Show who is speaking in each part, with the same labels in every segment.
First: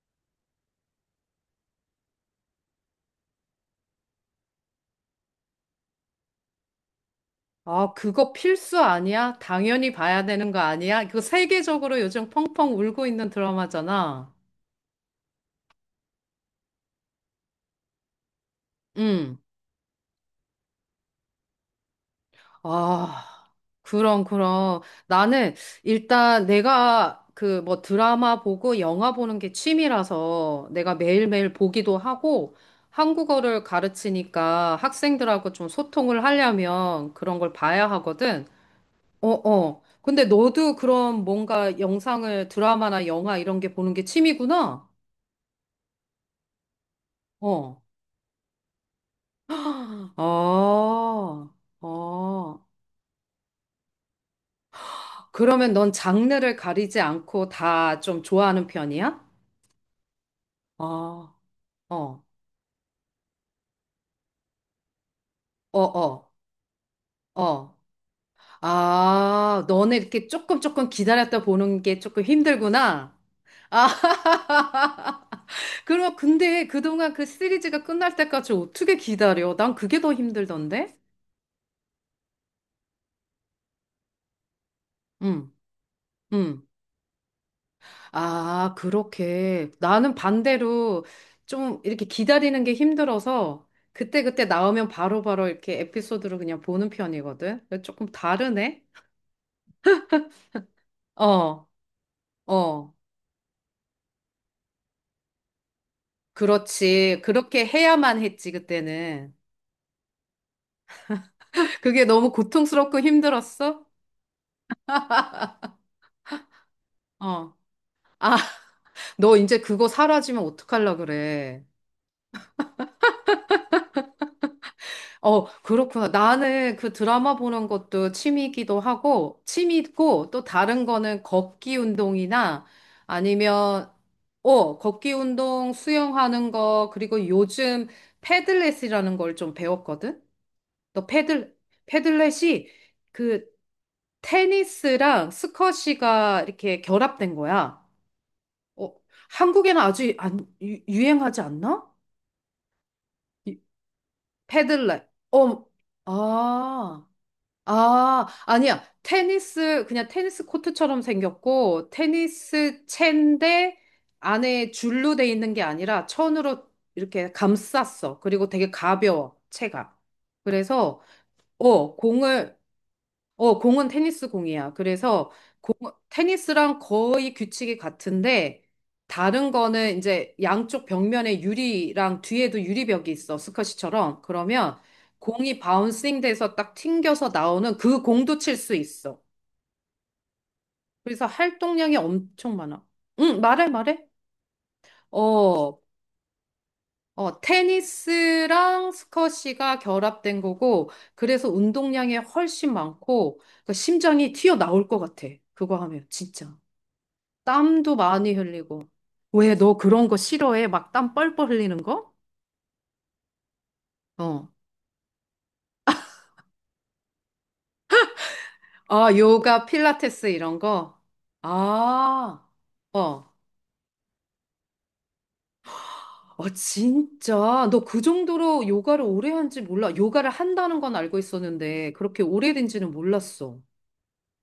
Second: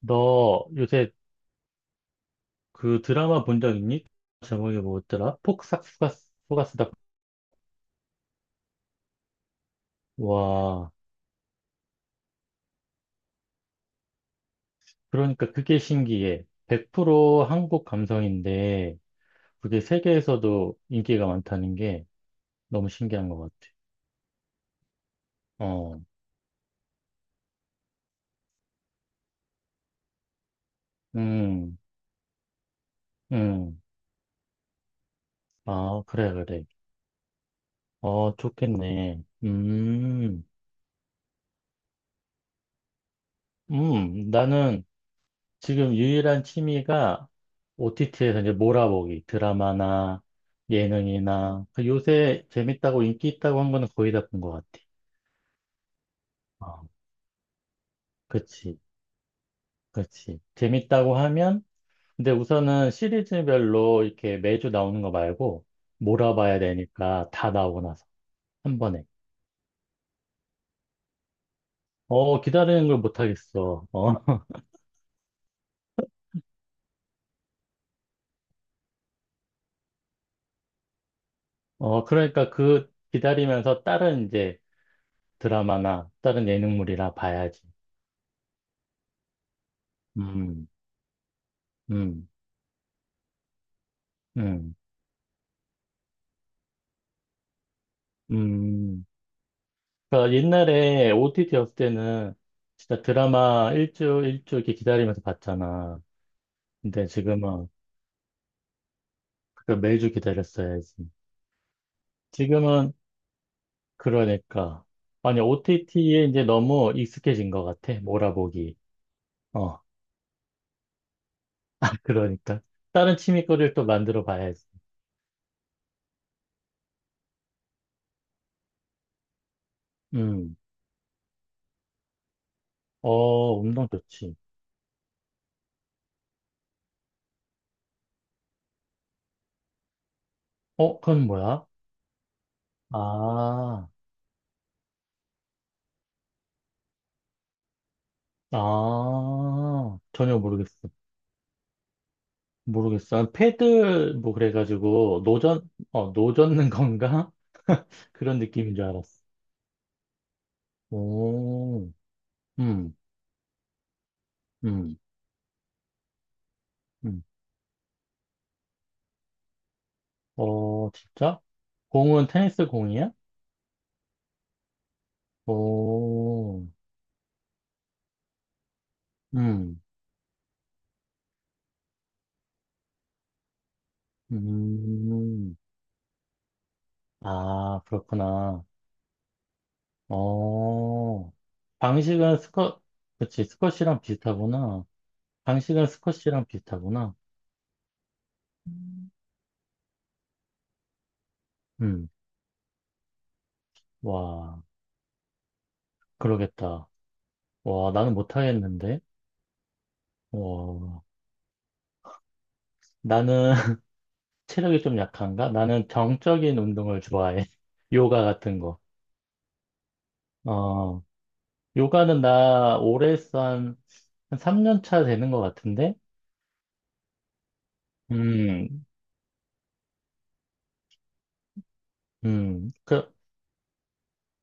Speaker 1: 너 요새 그 드라마 본 적 있니? 제목이 뭐였더라? 폭삭 속았수다.
Speaker 2: 아, 그거 필수 아니야? 당연히 봐야 되는 거
Speaker 1: 와,
Speaker 2: 아니야? 이거 세계적으로 요즘 펑펑 울고 있는 드라마잖아.
Speaker 1: 그러니까 그게 신기해. 100% 한국 감성인데
Speaker 2: 응.
Speaker 1: 그게 세계에서도 인기가 많다는 게 너무 신기한 것
Speaker 2: 아,
Speaker 1: 같아.
Speaker 2: 그럼, 그럼. 나는
Speaker 1: 어,
Speaker 2: 일단 내가 그 뭐 드라마 보고 영화 보는 게 취미라서 내가 매일매일
Speaker 1: 음,
Speaker 2: 보기도 하고 한국어를
Speaker 1: 음.
Speaker 2: 가르치니까 학생들하고 좀
Speaker 1: 아,
Speaker 2: 소통을
Speaker 1: 그래, 그래.
Speaker 2: 하려면 그런 걸 봐야
Speaker 1: 어,
Speaker 2: 하거든.
Speaker 1: 좋겠네.
Speaker 2: 어, 어. 근데 너도 그럼 뭔가 영상을 드라마나 영화 이런 게 보는 게
Speaker 1: 나는
Speaker 2: 취미구나?
Speaker 1: 지금 유일한 취미가
Speaker 2: 어.
Speaker 1: OTT에서 이제 몰아보기,
Speaker 2: 아,
Speaker 1: 드라마나 예능이나 그 요새
Speaker 2: 어.
Speaker 1: 재밌다고 인기 있다고 한 거는 거의 다 본 것 같아.
Speaker 2: 그러면 넌 장르를
Speaker 1: 어,
Speaker 2: 가리지 않고 다 좀 좋아하는
Speaker 1: 그치,
Speaker 2: 편이야?
Speaker 1: 그치. 재밌다고
Speaker 2: 아,
Speaker 1: 하면,
Speaker 2: 어,
Speaker 1: 근데 우선은 시리즈별로 이렇게 매주 나오는 거 말고
Speaker 2: 어, 어,
Speaker 1: 몰아봐야 되니까 다
Speaker 2: 어.
Speaker 1: 나오고 나서 한 번에.
Speaker 2: 아, 너는 이렇게 조금 조금 기다렸다 보는 게 조금
Speaker 1: 어, 기다리는 걸
Speaker 2: 힘들구나.
Speaker 1: 못 하겠어.
Speaker 2: 아,
Speaker 1: 어,
Speaker 2: 그럼 근데 그동안 그 시리즈가 끝날 때까지 어떻게 기다려? 난 그게 더 힘들던데?
Speaker 1: 어, 그러니까 그 기다리면서 다른 이제
Speaker 2: 응,
Speaker 1: 드라마나 다른
Speaker 2: 응.
Speaker 1: 예능물이나 봐야지.
Speaker 2: 아, 그렇게. 나는
Speaker 1: 음,
Speaker 2: 반대로 좀 이렇게
Speaker 1: 음,
Speaker 2: 기다리는 게 힘들어서 그때그때
Speaker 1: 음.
Speaker 2: 나오면 바로바로 이렇게 에피소드로 그냥 보는 편이거든. 근데 조금 다르네?
Speaker 1: 음, 그러니까 옛날에
Speaker 2: 어,
Speaker 1: OTT였을 때는
Speaker 2: 어.
Speaker 1: 진짜 드라마 일주 이렇게 기다리면서 봤잖아. 근데
Speaker 2: 그렇지. 그렇게
Speaker 1: 지금은
Speaker 2: 해야만 했지, 그때는.
Speaker 1: 그걸 매주 기다렸어야지.
Speaker 2: 그게 너무
Speaker 1: 지금은
Speaker 2: 고통스럽고 힘들었어?
Speaker 1: 그러니까 아니 OTT에 이제 너무 익숙해진
Speaker 2: 어.
Speaker 1: 것 같아.
Speaker 2: 아,
Speaker 1: 몰아보기.
Speaker 2: 너 이제
Speaker 1: 어,
Speaker 2: 그거 사라지면 어떡하려 그래.
Speaker 1: 그러니까 다른 취미거리를 또 만들어 봐야지.
Speaker 2: 어, 그렇구나. 나는 그 드라마 보는 것도 취미이기도 하고, 취미고, 또
Speaker 1: 음,
Speaker 2: 다른 거는 걷기 운동이나
Speaker 1: 어, 운동
Speaker 2: 아니면,
Speaker 1: 좋지.
Speaker 2: 걷기 운동, 수영하는 거, 그리고 요즘 패들렛이라는 걸 좀 배웠거든?
Speaker 1: 어,
Speaker 2: 너
Speaker 1: 그건 뭐야?
Speaker 2: 패들렛이 그
Speaker 1: 아,
Speaker 2: 테니스랑 스쿼시가 이렇게 결합된 거야. 어, 한국에는
Speaker 1: 아,
Speaker 2: 아주
Speaker 1: 전혀
Speaker 2: 안, 유,
Speaker 1: 모르겠어.
Speaker 2: 유행하지 않나?
Speaker 1: 모르겠어. 난
Speaker 2: 이-
Speaker 1: 패들 뭐
Speaker 2: 패들렛.
Speaker 1: 그래가지고 노전
Speaker 2: 어,
Speaker 1: 어 노젓는
Speaker 2: 아.
Speaker 1: 건가?
Speaker 2: 아,
Speaker 1: 그런 느낌인
Speaker 2: 아니야.
Speaker 1: 줄 알았어.
Speaker 2: 테니스, 그냥 테니스 코트처럼 생겼고,
Speaker 1: 오,
Speaker 2: 테니스
Speaker 1: 음,
Speaker 2: 채인데 안에
Speaker 1: 음,
Speaker 2: 줄로 돼 있는 게 아니라 천으로
Speaker 1: 음.
Speaker 2: 이렇게 감쌌어. 그리고 되게 가벼워, 채가.
Speaker 1: 어,
Speaker 2: 그래서,
Speaker 1: 진짜?
Speaker 2: 어,
Speaker 1: 공은
Speaker 2: 공을,
Speaker 1: 테니스 공이야?
Speaker 2: 공은 테니스 공이야. 그래서 공,
Speaker 1: 오,
Speaker 2: 테니스랑 거의 규칙이 같은데 다른
Speaker 1: 음,
Speaker 2: 거는 이제 양쪽 벽면에 유리랑 뒤에도 유리벽이 있어. 스쿼시처럼. 그러면
Speaker 1: 음.
Speaker 2: 공이 바운싱 돼서 딱 튕겨서 나오는
Speaker 1: 아,
Speaker 2: 그 공도 칠
Speaker 1: 그렇구나.
Speaker 2: 수 있어. 그래서
Speaker 1: 어,
Speaker 2: 활동량이
Speaker 1: 방식은
Speaker 2: 엄청
Speaker 1: 스쿼,
Speaker 2: 많아. 응,
Speaker 1: 그치,
Speaker 2: 말해,
Speaker 1: 스쿼시랑
Speaker 2: 말해.
Speaker 1: 비슷하구나.
Speaker 2: 어,
Speaker 1: 방식은 스쿼시랑 비슷하구나.
Speaker 2: 테니스랑 스쿼시가 결합된 거고, 그래서
Speaker 1: 음,
Speaker 2: 운동량이 훨씬 많고, 그러니까 심장이
Speaker 1: 와,
Speaker 2: 튀어나올 것 같아. 그거 하면, 진짜.
Speaker 1: 그러겠다. 와,
Speaker 2: 땀도
Speaker 1: 나는
Speaker 2: 많이 흘리고.
Speaker 1: 못하겠는데.
Speaker 2: 왜 너 그런 거 싫어해? 막
Speaker 1: 어,
Speaker 2: 땀 뻘뻘 흘리는 거?
Speaker 1: 나는
Speaker 2: 어.
Speaker 1: 체력이 좀 약한가? 나는 정적인 운동을 좋아해. 요가 같은 거.
Speaker 2: 아, 요가, 필라테스 이런 거?
Speaker 1: 어, 요가는
Speaker 2: 아,
Speaker 1: 나 오래
Speaker 2: 어.
Speaker 1: 했어 한, 한 3년 차 되는 것 같은데?
Speaker 2: 어, 진짜. 너 그 정도로
Speaker 1: 음,
Speaker 2: 요가를 오래 한지 몰라. 요가를 한다는 건 알고 있었는데, 그렇게 오래된지는
Speaker 1: 그,
Speaker 2: 몰랐어.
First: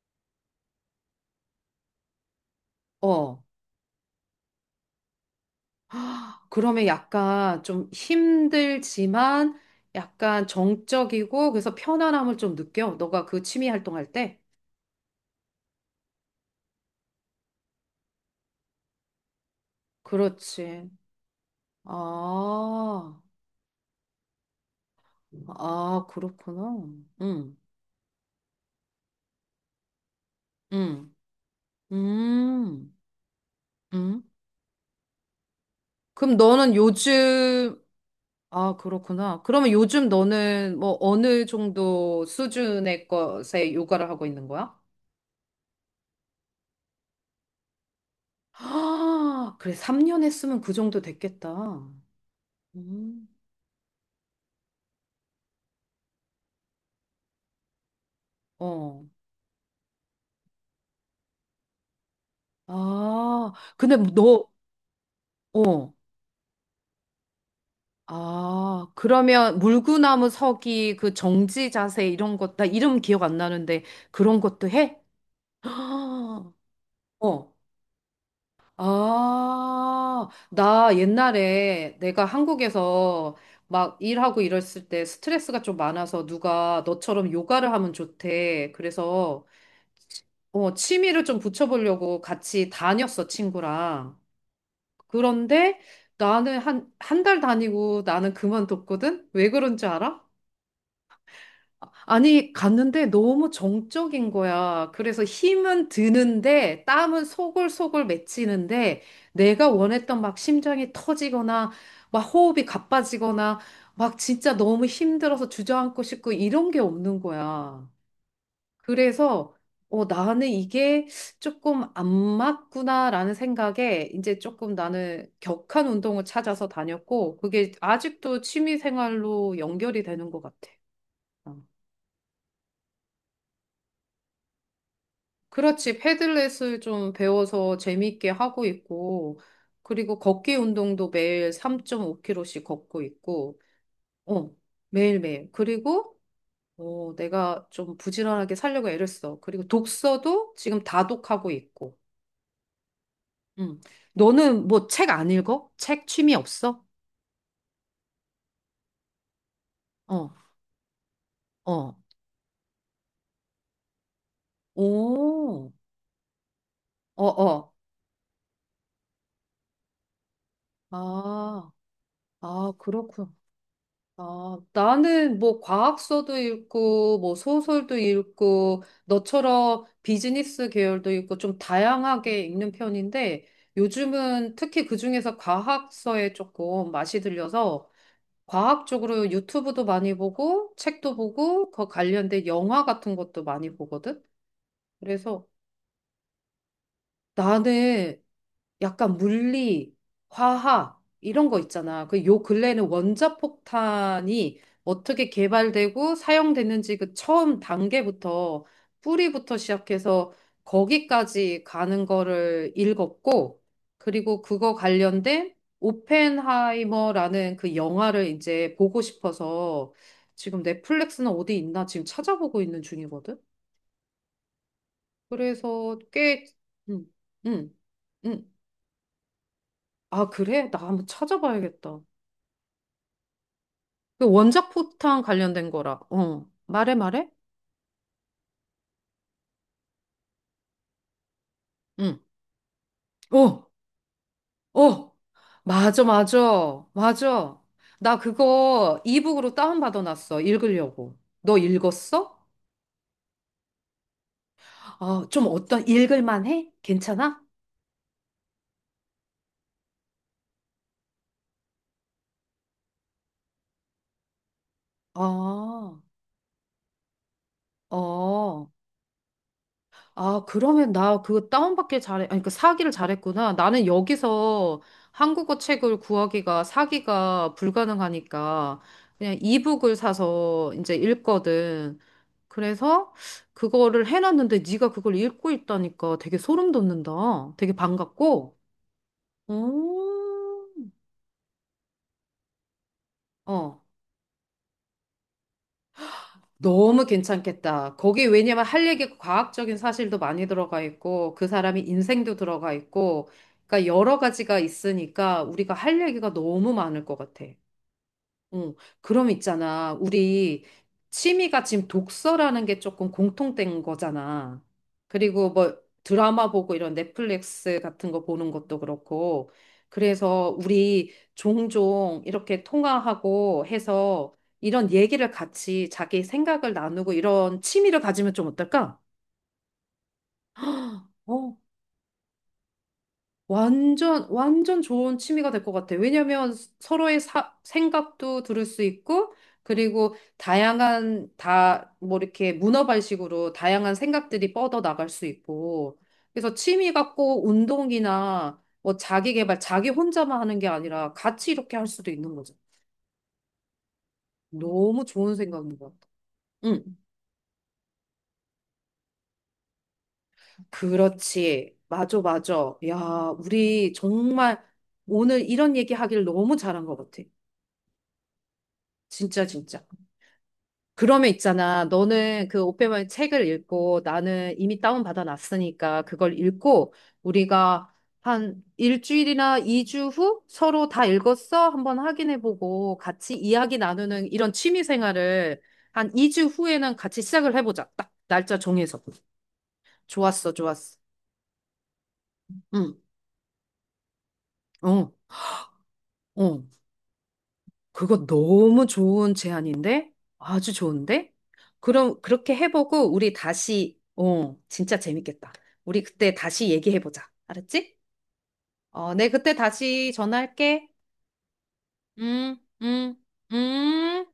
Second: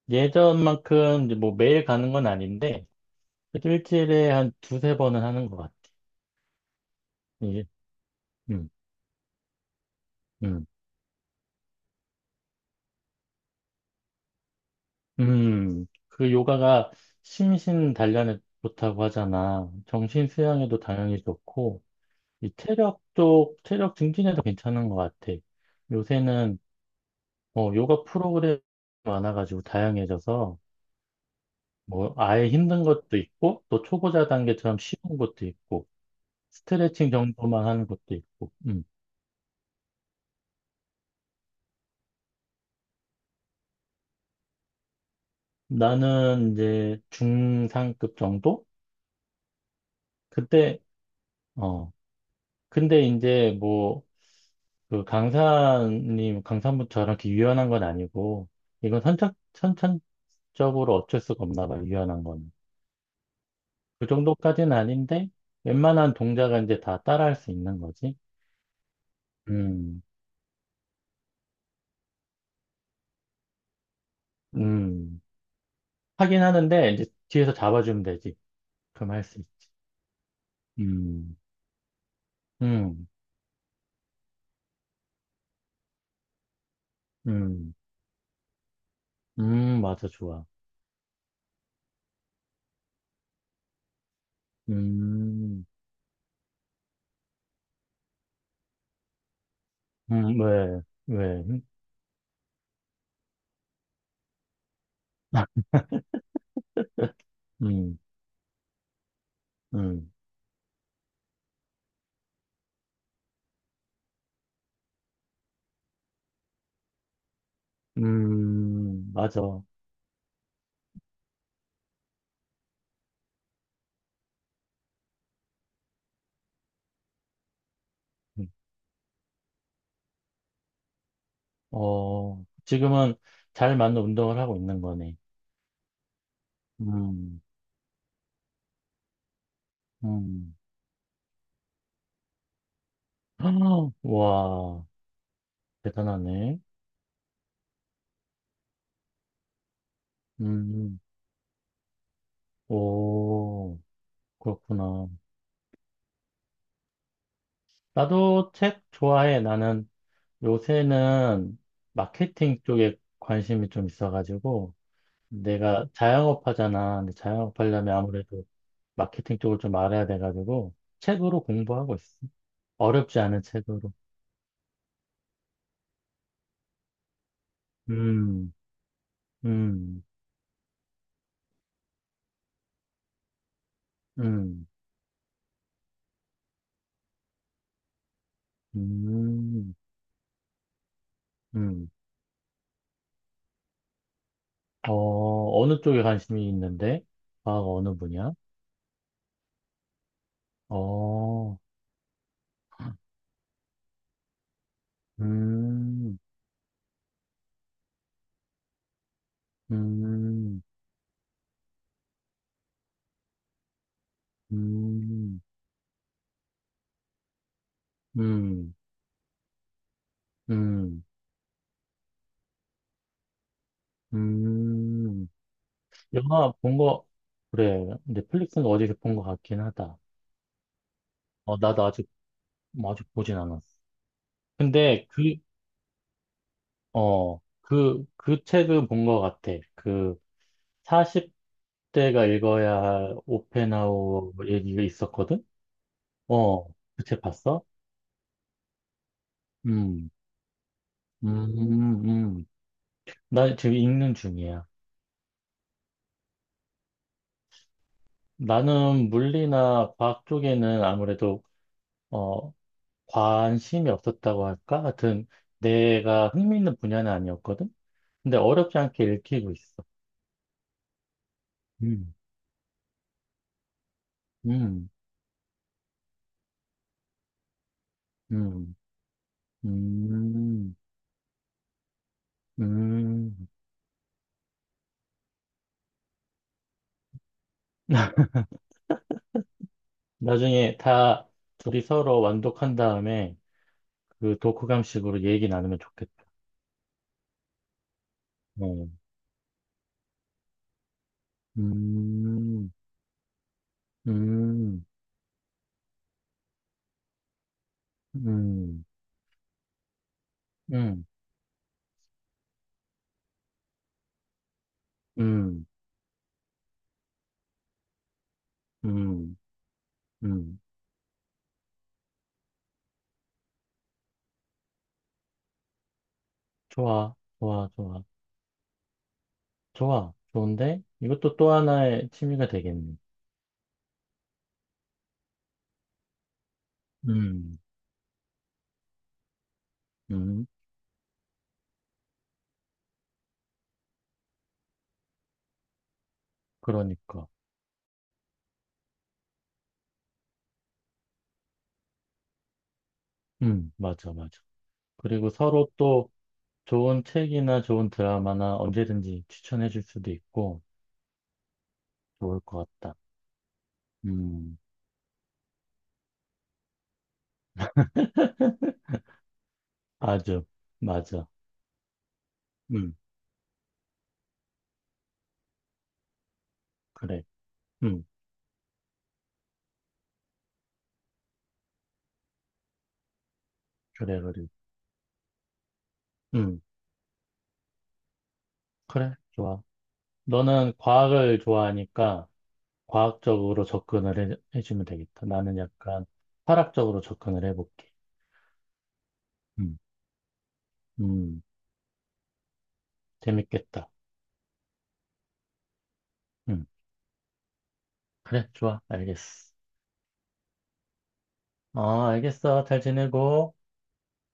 Speaker 1: 예전만큼 이제 뭐 매일 가는 건 아닌데,
Speaker 2: 어.
Speaker 1: 그래도 일주일에 한 두세 번은 하는 것 같아.
Speaker 2: 헉, 그러면 약간
Speaker 1: 이게,
Speaker 2: 좀
Speaker 1: 음,
Speaker 2: 힘들지만, 약간
Speaker 1: 음,
Speaker 2: 정적이고, 그래서 편안함을 좀 느껴. 너가 그 취미 활동할 때?
Speaker 1: 그 요가가 심신 단련에 좋다고 하잖아. 정신 수양에도
Speaker 2: 그렇지.
Speaker 1: 당연히 좋고, 이 체력
Speaker 2: 아.
Speaker 1: 쪽, 체력 증진에도 괜찮은 것 같아.
Speaker 2: 아,
Speaker 1: 요새는
Speaker 2: 그렇구나. 응,
Speaker 1: 어, 요가 프로그램이 많아가지고 다양해져서
Speaker 2: 응,
Speaker 1: 뭐 아예 힘든
Speaker 2: 음,
Speaker 1: 것도 있고 또
Speaker 2: 응.
Speaker 1: 초보자 단계처럼 쉬운 것도 있고
Speaker 2: 그럼 너는
Speaker 1: 스트레칭 정도만
Speaker 2: 요즘,
Speaker 1: 하는 것도 있고.
Speaker 2: 아,
Speaker 1: 음.
Speaker 2: 그렇구나. 그러면 요즘 너는 뭐 어느 정도 수준의 것에 요가를 하고 있는 거야?
Speaker 1: 나는 이제 중상급 정도?
Speaker 2: 아, 그래. 3년 했으면 그
Speaker 1: 그때
Speaker 2: 정도 됐겠다.
Speaker 1: 어 근데
Speaker 2: 음,
Speaker 1: 이제 뭐 그 강사님 강사분 저랑 이렇게 유연한 건 아니고 이건
Speaker 2: 어.
Speaker 1: 선착 선천적으로 어쩔 수가 없나 봐 유연한 건.
Speaker 2: 아, 근데
Speaker 1: 그
Speaker 2: 너,
Speaker 1: 정도까지는 아닌데,
Speaker 2: 어.
Speaker 1: 웬만한 동작은 이제 다 따라할 수 있는 거지.
Speaker 2: 아, 그러면
Speaker 1: 음,
Speaker 2: 물구나무 서기, 그 정지 자세 이런 것, 나 이름 기억 안 나는데 그런 것도 해?
Speaker 1: 음. 하긴
Speaker 2: 아,
Speaker 1: 하는데, 이제 뒤에서
Speaker 2: 어.
Speaker 1: 잡아주면 되지. 그럼 할 수 있지.
Speaker 2: 아, 나
Speaker 1: 음,
Speaker 2: 옛날에 내가
Speaker 1: 음,
Speaker 2: 한국에서 막 일하고 이랬을 때 스트레스가 좀 많아서 누가 너처럼 요가를
Speaker 1: 음,
Speaker 2: 하면 좋대. 그래서
Speaker 1: 맞아, 좋아.
Speaker 2: 취미를 좀 붙여보려고 같이 다녔어, 친구랑.
Speaker 1: 음,
Speaker 2: 그런데 나는 한, 한 달 다니고 나는 그만뒀거든? 왜 그런 줄 알아?
Speaker 1: 왜, 왜,
Speaker 2: 아니, 갔는데 너무 정적인 거야. 그래서 힘은 드는데 땀은
Speaker 1: 음,
Speaker 2: 소골소골 맺히는데 내가
Speaker 1: 음,
Speaker 2: 원했던 막 심장이 터지거나 막 호흡이 가빠지거나 막 진짜 너무 힘들어서 주저앉고 싶고 이런 게 없는 거야.
Speaker 1: 맞아.
Speaker 2: 그래서 나는 이게 조금 안 맞구나라는 생각에 이제 조금 나는 격한 운동을 찾아서 다녔고 그게 아직도
Speaker 1: 음,
Speaker 2: 취미 생활로 연결이 되는 것 같아. 어.
Speaker 1: 어, 지금은 잘 맞는 운동을 하고 있는 거네.
Speaker 2: 그렇지. 패들렛을 좀
Speaker 1: 음,
Speaker 2: 배워서 재밌게 하고 있고, 그리고 걷기
Speaker 1: 음.
Speaker 2: 운동도 매일 3 5 k 로씩 걷고 있고, 어,
Speaker 1: 와,
Speaker 2: 매일매일. 그리고,
Speaker 1: 대단하네.
Speaker 2: 내가 좀 부지런하게 살려고 애를 써. 그리고 독서도 지금
Speaker 1: 음.
Speaker 2: 다독하고 있고, 음
Speaker 1: 오,
Speaker 2: 너는 뭐
Speaker 1: 그렇구나.
Speaker 2: 책 안 읽어? 책 취미 없어?
Speaker 1: 나도 책 좋아해. 나는
Speaker 2: 어,
Speaker 1: 요새는
Speaker 2: 어,
Speaker 1: 마케팅 쪽에 관심이 좀 있어가지고,
Speaker 2: 오,
Speaker 1: 내가 자영업 하잖아. 근데
Speaker 2: 어,
Speaker 1: 자영업
Speaker 2: 어.
Speaker 1: 하려면 아무래도 마케팅 쪽을 좀 알아야 돼가지고, 책으로
Speaker 2: 아,
Speaker 1: 공부하고 있어.
Speaker 2: 아,
Speaker 1: 어렵지
Speaker 2: 그렇구나.
Speaker 1: 않은 책으로.
Speaker 2: 아, 나는 뭐 과학서도 읽고, 뭐 소설도
Speaker 1: 음,
Speaker 2: 읽고, 너처럼
Speaker 1: 음,
Speaker 2: 비즈니스 계열도 읽고, 좀 다양하게 읽는 편인데, 요즘은
Speaker 1: 음,
Speaker 2: 특히 그중에서 과학서에 조금 맛이 들려서, 과학적으로
Speaker 1: 음,
Speaker 2: 유튜브도 많이 보고, 책도 보고, 그
Speaker 1: 음.
Speaker 2: 관련된 영화 같은 것도 많이 보거든? 그래서
Speaker 1: 어, 어느 쪽에 관심이 있는데? 과학 어느
Speaker 2: 나는
Speaker 1: 분야?
Speaker 2: 약간 물리, 화학 이런
Speaker 1: 어,
Speaker 2: 거 있잖아. 그 요 근래에는 원자폭탄이 어떻게 개발되고
Speaker 1: 음,
Speaker 2: 사용됐는지 그 처음 단계부터 뿌리부터 시작해서
Speaker 1: 음.
Speaker 2: 거기까지 가는 거를 읽었고 그리고 그거
Speaker 1: 음,
Speaker 2: 관련된 오펜하이머라는 그 영화를
Speaker 1: 음,
Speaker 2: 이제 보고 싶어서 지금
Speaker 1: 음,
Speaker 2: 넷플릭스는 어디 있나 지금 찾아보고 있는 중이거든.
Speaker 1: 음.
Speaker 2: 그래서 꽤.
Speaker 1: 영화 본
Speaker 2: 음,
Speaker 1: 거,
Speaker 2: 음,
Speaker 1: 그래.
Speaker 2: 음,
Speaker 1: 넷플릭스는 어디서 본 거 같긴 하다.
Speaker 2: 아, 그래? 나 한번
Speaker 1: 어, 나도
Speaker 2: 찾아봐야겠다.
Speaker 1: 아직, 뭐 아직 보진 않았어.
Speaker 2: 그 원자
Speaker 1: 근데
Speaker 2: 폭탄
Speaker 1: 그,
Speaker 2: 관련된 거라. 어. 말해, 말해?
Speaker 1: 어, 그 책은 본 거 같아. 그,
Speaker 2: 응.
Speaker 1: 40대가 읽어야 할
Speaker 2: 어,
Speaker 1: 오펜하우어 얘기가
Speaker 2: 어.
Speaker 1: 있었거든?
Speaker 2: 맞아,
Speaker 1: 어,
Speaker 2: 맞아.
Speaker 1: 그 책
Speaker 2: 맞아.
Speaker 1: 봤어?
Speaker 2: 나 그거 이북으로
Speaker 1: 음,
Speaker 2: 다운받아놨어. 읽으려고. 너
Speaker 1: 음,
Speaker 2: 읽었어?
Speaker 1: 음. 나 지금 읽는 중이야.
Speaker 2: 아, 좀 어떤, 읽을만 해? 괜찮아?
Speaker 1: 나는 물리나 과학 쪽에는 아무래도, 어, 관심이 없었다고 할까? 하여튼
Speaker 2: 아,
Speaker 1: 내가 흥미있는 분야는 아니었거든? 근데
Speaker 2: 어.
Speaker 1: 어렵지 않게 읽히고 있어.
Speaker 2: 아, 그러면 나 그거 다운받길
Speaker 1: 음,
Speaker 2: 잘해. 아니, 그 사기를 잘했구나. 나는 여기서
Speaker 1: 음,
Speaker 2: 한국어 책을 구하기가 사기가
Speaker 1: 음,
Speaker 2: 불가능하니까 그냥 이북을 사서
Speaker 1: 음,
Speaker 2: 이제 읽거든. 그래서
Speaker 1: 음.
Speaker 2: 그거를 해놨는데 네가 그걸 읽고 있다니까 되게 소름 돋는다. 되게 반갑고. 음.
Speaker 1: 나중에 다 둘이 서로 완독한 다음에
Speaker 2: 어.
Speaker 1: 그 독후감식으로 얘기 나누면 좋겠다.
Speaker 2: 너무 괜찮겠다. 거기 왜냐면 할
Speaker 1: 어.
Speaker 2: 얘기 과학적인 사실도 많이 들어가 있고 그 사람이 인생도
Speaker 1: 음,
Speaker 2: 들어가 있고 그러니까 여러 가지가
Speaker 1: 음,
Speaker 2: 있으니까 우리가 할 얘기가 너무 많을 것 같아. 어,
Speaker 1: 음,
Speaker 2: 그럼 있잖아. 우리
Speaker 1: 음,
Speaker 2: 취미가 지금 독서라는 게 조금 공통된 거잖아. 그리고
Speaker 1: 음,
Speaker 2: 뭐 드라마 보고 이런 넷플릭스 같은 거 보는 것도
Speaker 1: 음,
Speaker 2: 그렇고. 그래서
Speaker 1: 음.
Speaker 2: 우리 종종 이렇게 통화하고 해서 이런 얘기를 같이 자기 생각을 나누고
Speaker 1: 좋아,
Speaker 2: 이런
Speaker 1: 좋아,
Speaker 2: 취미를
Speaker 1: 좋아,
Speaker 2: 가지면 좀 어떨까?
Speaker 1: 좋아, 좋은데? 이것도 또
Speaker 2: 어,
Speaker 1: 하나의 취미가 되겠네.
Speaker 2: 완전, 완전 좋은 취미가 될 것 같아. 왜냐면 서로의
Speaker 1: 음.
Speaker 2: 생각도 들을 수 있고, 그리고
Speaker 1: 음,
Speaker 2: 다양한, 뭐 이렇게 문어발식으로 다양한 생각들이 뻗어 나갈 수 있고. 그래서 취미가
Speaker 1: 그러니까.
Speaker 2: 꼭 운동이나 뭐 자기 개발, 자기 혼자만 하는 게 아니라 같이 이렇게 할 수도 있는 거죠.
Speaker 1: 맞아, 맞아.
Speaker 2: 너무
Speaker 1: 그리고
Speaker 2: 좋은
Speaker 1: 서로
Speaker 2: 생각인 것 같아.
Speaker 1: 또
Speaker 2: 응,
Speaker 1: 좋은 책이나 좋은 드라마나 언제든지 추천해 줄 수도 있고,
Speaker 2: 그렇지. 맞아,
Speaker 1: 좋을 것
Speaker 2: 맞아. 야,
Speaker 1: 같다.
Speaker 2: 우리
Speaker 1: 음,
Speaker 2: 정말 오늘 이런 얘기 하길 너무 잘한 것 같아. 진짜, 진짜.
Speaker 1: 아주, 맞아.
Speaker 2: 그러면 있잖아. 너는 그
Speaker 1: 음,
Speaker 2: 오페머의 책을 읽고 나는 이미 다운받아 놨으니까 그걸 읽고
Speaker 1: 그래.
Speaker 2: 우리가
Speaker 1: 음,
Speaker 2: 한 일주일이나 2주 후 서로 다 읽었어? 한번 확인해보고 같이 이야기
Speaker 1: 그래,
Speaker 2: 나누는
Speaker 1: 그래.
Speaker 2: 이런 취미 생활을 한 2주
Speaker 1: 음,
Speaker 2: 후에는 같이 시작을 해보자. 딱 날짜 정해서.
Speaker 1: 그래, 좋아.
Speaker 2: 좋았어,
Speaker 1: 너는
Speaker 2: 좋았어.
Speaker 1: 과학을 좋아하니까
Speaker 2: 응,
Speaker 1: 과학적으로 접근을 해주면
Speaker 2: 어,
Speaker 1: 되겠다. 나는 약간
Speaker 2: 어.
Speaker 1: 철학적으로 접근을 해볼게.
Speaker 2: 그거 너무 좋은
Speaker 1: 음,
Speaker 2: 제안인데? 아주 좋은데?
Speaker 1: 음,
Speaker 2: 그럼 그렇게 해보고 우리
Speaker 1: 재밌겠다.
Speaker 2: 다시, 진짜 재밌겠다. 우리 그때
Speaker 1: 음,
Speaker 2: 다시 얘기해보자. 알았지?
Speaker 1: 그래, 좋아.
Speaker 2: 내
Speaker 1: 알겠어.
Speaker 2: 그때 다시 전화할게.
Speaker 1: 어,
Speaker 2: 음,
Speaker 1: 알겠어. 잘
Speaker 2: 음,
Speaker 1: 지내고.
Speaker 2: 음.